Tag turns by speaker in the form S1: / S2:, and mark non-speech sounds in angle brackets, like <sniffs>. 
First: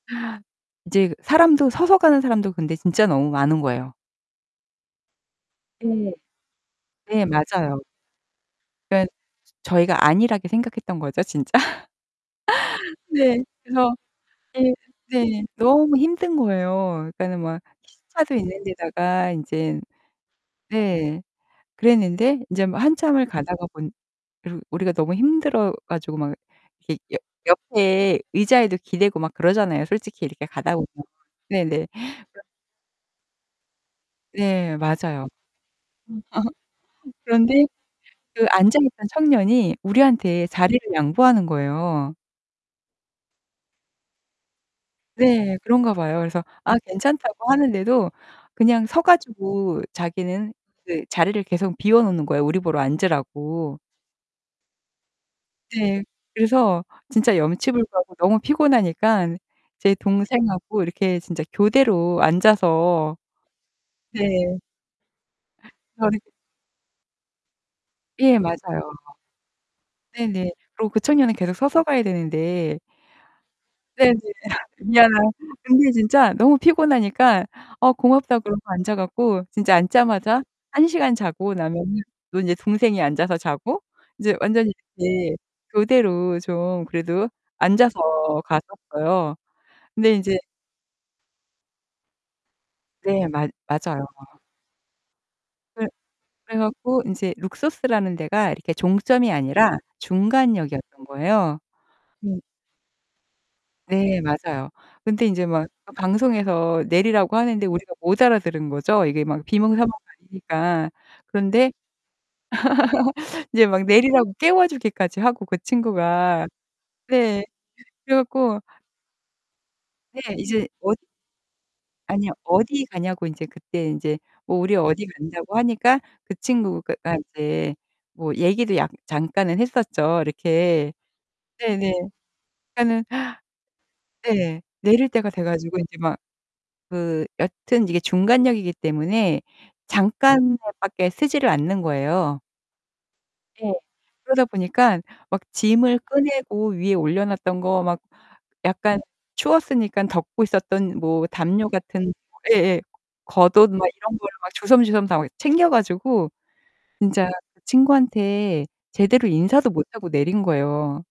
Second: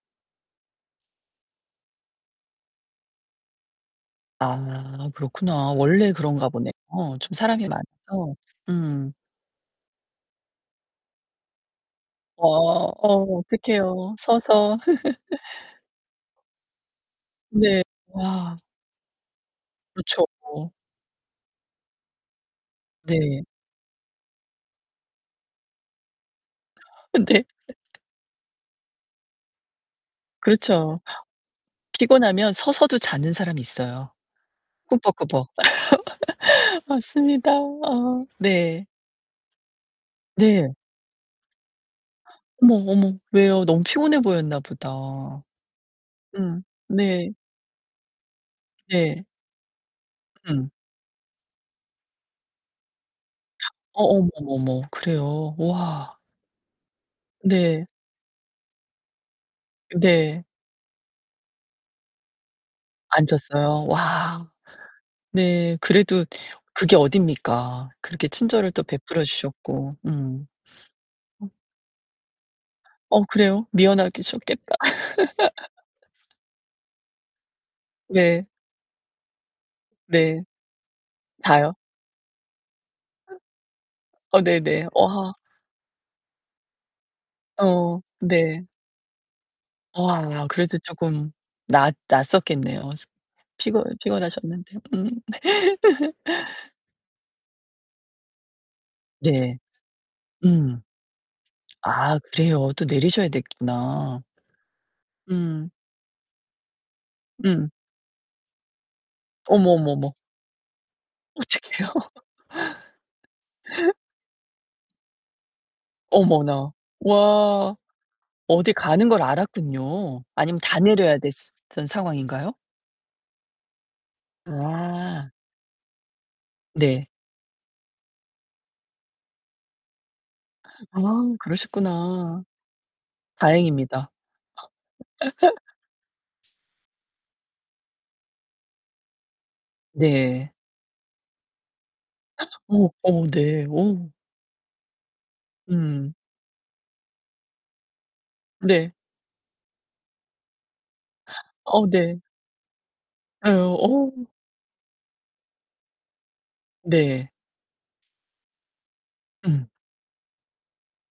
S1: 이제 그 사람도 서서 가는 사람도 근데 진짜 너무 많은 거예요.
S2: 아, 그렇구나. 원래
S1: 예.
S2: 그런가 보네요.
S1: 예,
S2: 좀 사람이
S1: 맞아요.
S2: 많아서.
S1: 그러니까
S2: 음.
S1: 저희가 안일하게 생각했던 거죠, 진짜.
S2: 어. 어,
S1: 네. 그래서
S2: 어떡해요.
S1: 네.
S2: 서서.
S1: 네.
S2: <laughs>
S1: 너무 힘든 거예요. 그러니까는 막
S2: 네,
S1: 시차도
S2: 우와.
S1: 있는 데다가 인제
S2: 그랗죠.
S1: 네. 그랬는데 이제 뭐 한참을
S2: 네.
S1: 가다가 보니 그리고 우리가 너무 힘들어 가지고 막 이렇게
S2: 어,
S1: 옆
S2: 네. <laughs>
S1: 옆에 의자에도 기대고 막 그러잖아요, 솔직히 이렇게 가다 보면.
S2: 그렇죠.
S1: 네네.
S2: 피곤하면 서서도 자는 사람이 있어요.
S1: 예, 맞아요.
S2: 꾸벅꾸벅. <laughs>
S1: <laughs>
S2: 맞습니다.
S1: 그런데
S2: 어,
S1: 그 앉아
S2: 네.
S1: 있던 청년이 우리한테
S2: 네.
S1: 자리를 양보하는 거예요.
S2: 어머, 어머. 왜요? 너무 피곤해 보였나 보다.
S1: 네, 그런가 봐요. 그래서
S2: 음.
S1: 아,
S2: 네.
S1: 괜찮다고 하는데도 그냥 서
S2: 네.
S1: 가지고 자기는
S2: 음.
S1: 그 자리를 계속 비워 놓는 거예요. 우리 보러 앉으라고.
S2: 어, 어머, 어머, 어머, 그래요?
S1: 네.
S2: 우와.
S1: 그래서 진짜
S2: 네.
S1: 염치불고하고 너무 피곤하니까 제
S2: 네.
S1: 동생하고 이렇게 진짜 교대로 앉아서
S2: 앉았어요. 와
S1: 네.
S2: 네,
S1: 저는
S2: 그래도 그게 어딥니까? 그렇게
S1: 예,
S2: 친절을 또
S1: 맞아요.
S2: 베풀어 주셨고. 음.
S1: 네네. 그리고 그 청년은
S2: <sniffs> 음.
S1: 계속 서서 가야 되는데.
S2: 어, 그래요?
S1: 네네.
S2: 미안하게
S1: <laughs>
S2: 셨겠다.
S1: 미안하긴 한데
S2: <laughs>
S1: 근데 진짜 너무 피곤하니까 "아, 고맙다."
S2: 네.
S1: 그러고 앉아 가지고 진짜
S2: 네.
S1: 앉자마자 한 시간 자고
S2: 다요?
S1: 나면은 또 인제 동생이 앉아서 자고 이제
S2: 어
S1: 완전히
S2: 네네. 어 아.
S1: 이렇게 교대로 좀 그래도 앉아서
S2: 어, 네.
S1: 갔었어요.
S2: 어
S1: 근데 인제
S2: 아, 그래도 쪼금 나았 나았었겠네요. 숙
S1: 네, 맞
S2: 피곤
S1: 맞아요.
S2: 피곤하셨는데. 음.
S1: 그래. 그래
S2: <laughs>
S1: 가지고 인제 룩소스라는 데가 이렇게 종점이
S2: 네.
S1: 아니라
S2: 음.
S1: 중간역이었던 거예요.
S2: 아, 그래요. 또 내리셔야
S1: 네.
S2: 됐구나.
S1: 맞아요. 근데 인제 막
S2: 음.
S1: 그 방송에서 내리라고 하는데
S2: 음.
S1: 우리가 못 알아들은 거죠. 이게 막
S2: 어머, 어머, 어머.
S1: 비몽사몽하니까. 그런데
S2: 어떡해요?
S1: <laughs> 이제 막
S2: <laughs>
S1: 내리라고 깨워 주기까지 하고 그 친구가.
S2: 어머나,
S1: 네.
S2: 와.
S1: 그래 가지고.
S2: 어디 가는 걸
S1: 네,
S2: 알았군요. 아니면
S1: 이제.
S2: 다
S1: <unintelligible>
S2: 내려야 됐어 던
S1: 아니요.
S2: 상황인가요?
S1: 어디 가냐고 인제 그때 인제 어, 우리 어디
S2: 아.
S1: 간다고 하니까 그 친구가
S2: 네.
S1: 가 이제 뭐 얘기도 약 잠깐은 했었죠. 이렇게.
S2: 아,
S1: 네네.
S2: 그러셨구나.
S1: 그러니까는
S2: 다행입니다.
S1: 네. 내릴 때가 돼 가지고 인제 막
S2: <laughs>
S1: 그 여튼 이게 중간역이기 때문에
S2: 네.
S1: 잠깐만 밖에 서지를 않는 거예요.
S2: <gasps> 어머, 어머, 네.
S1: 예.
S2: 어우.
S1: 그러다 보니까 막 짐을
S2: 음.
S1: 꺼내고 위에 올려놨던 거 막
S2: 네.
S1: 약간 추웠으니까 덮고 있었던 뭐 담요
S2: 어우,
S1: 같은
S2: 네.
S1: 예예.
S2: 예,
S1: 겉옷 막 이런
S2: 어우.
S1: 거를 막 주섬주섬 다 어 챙겨 가지고 진짜
S2: 네.
S1: 그 친구한테 제대로
S2: 음.
S1: 인사도 못 하고 내린 거예요.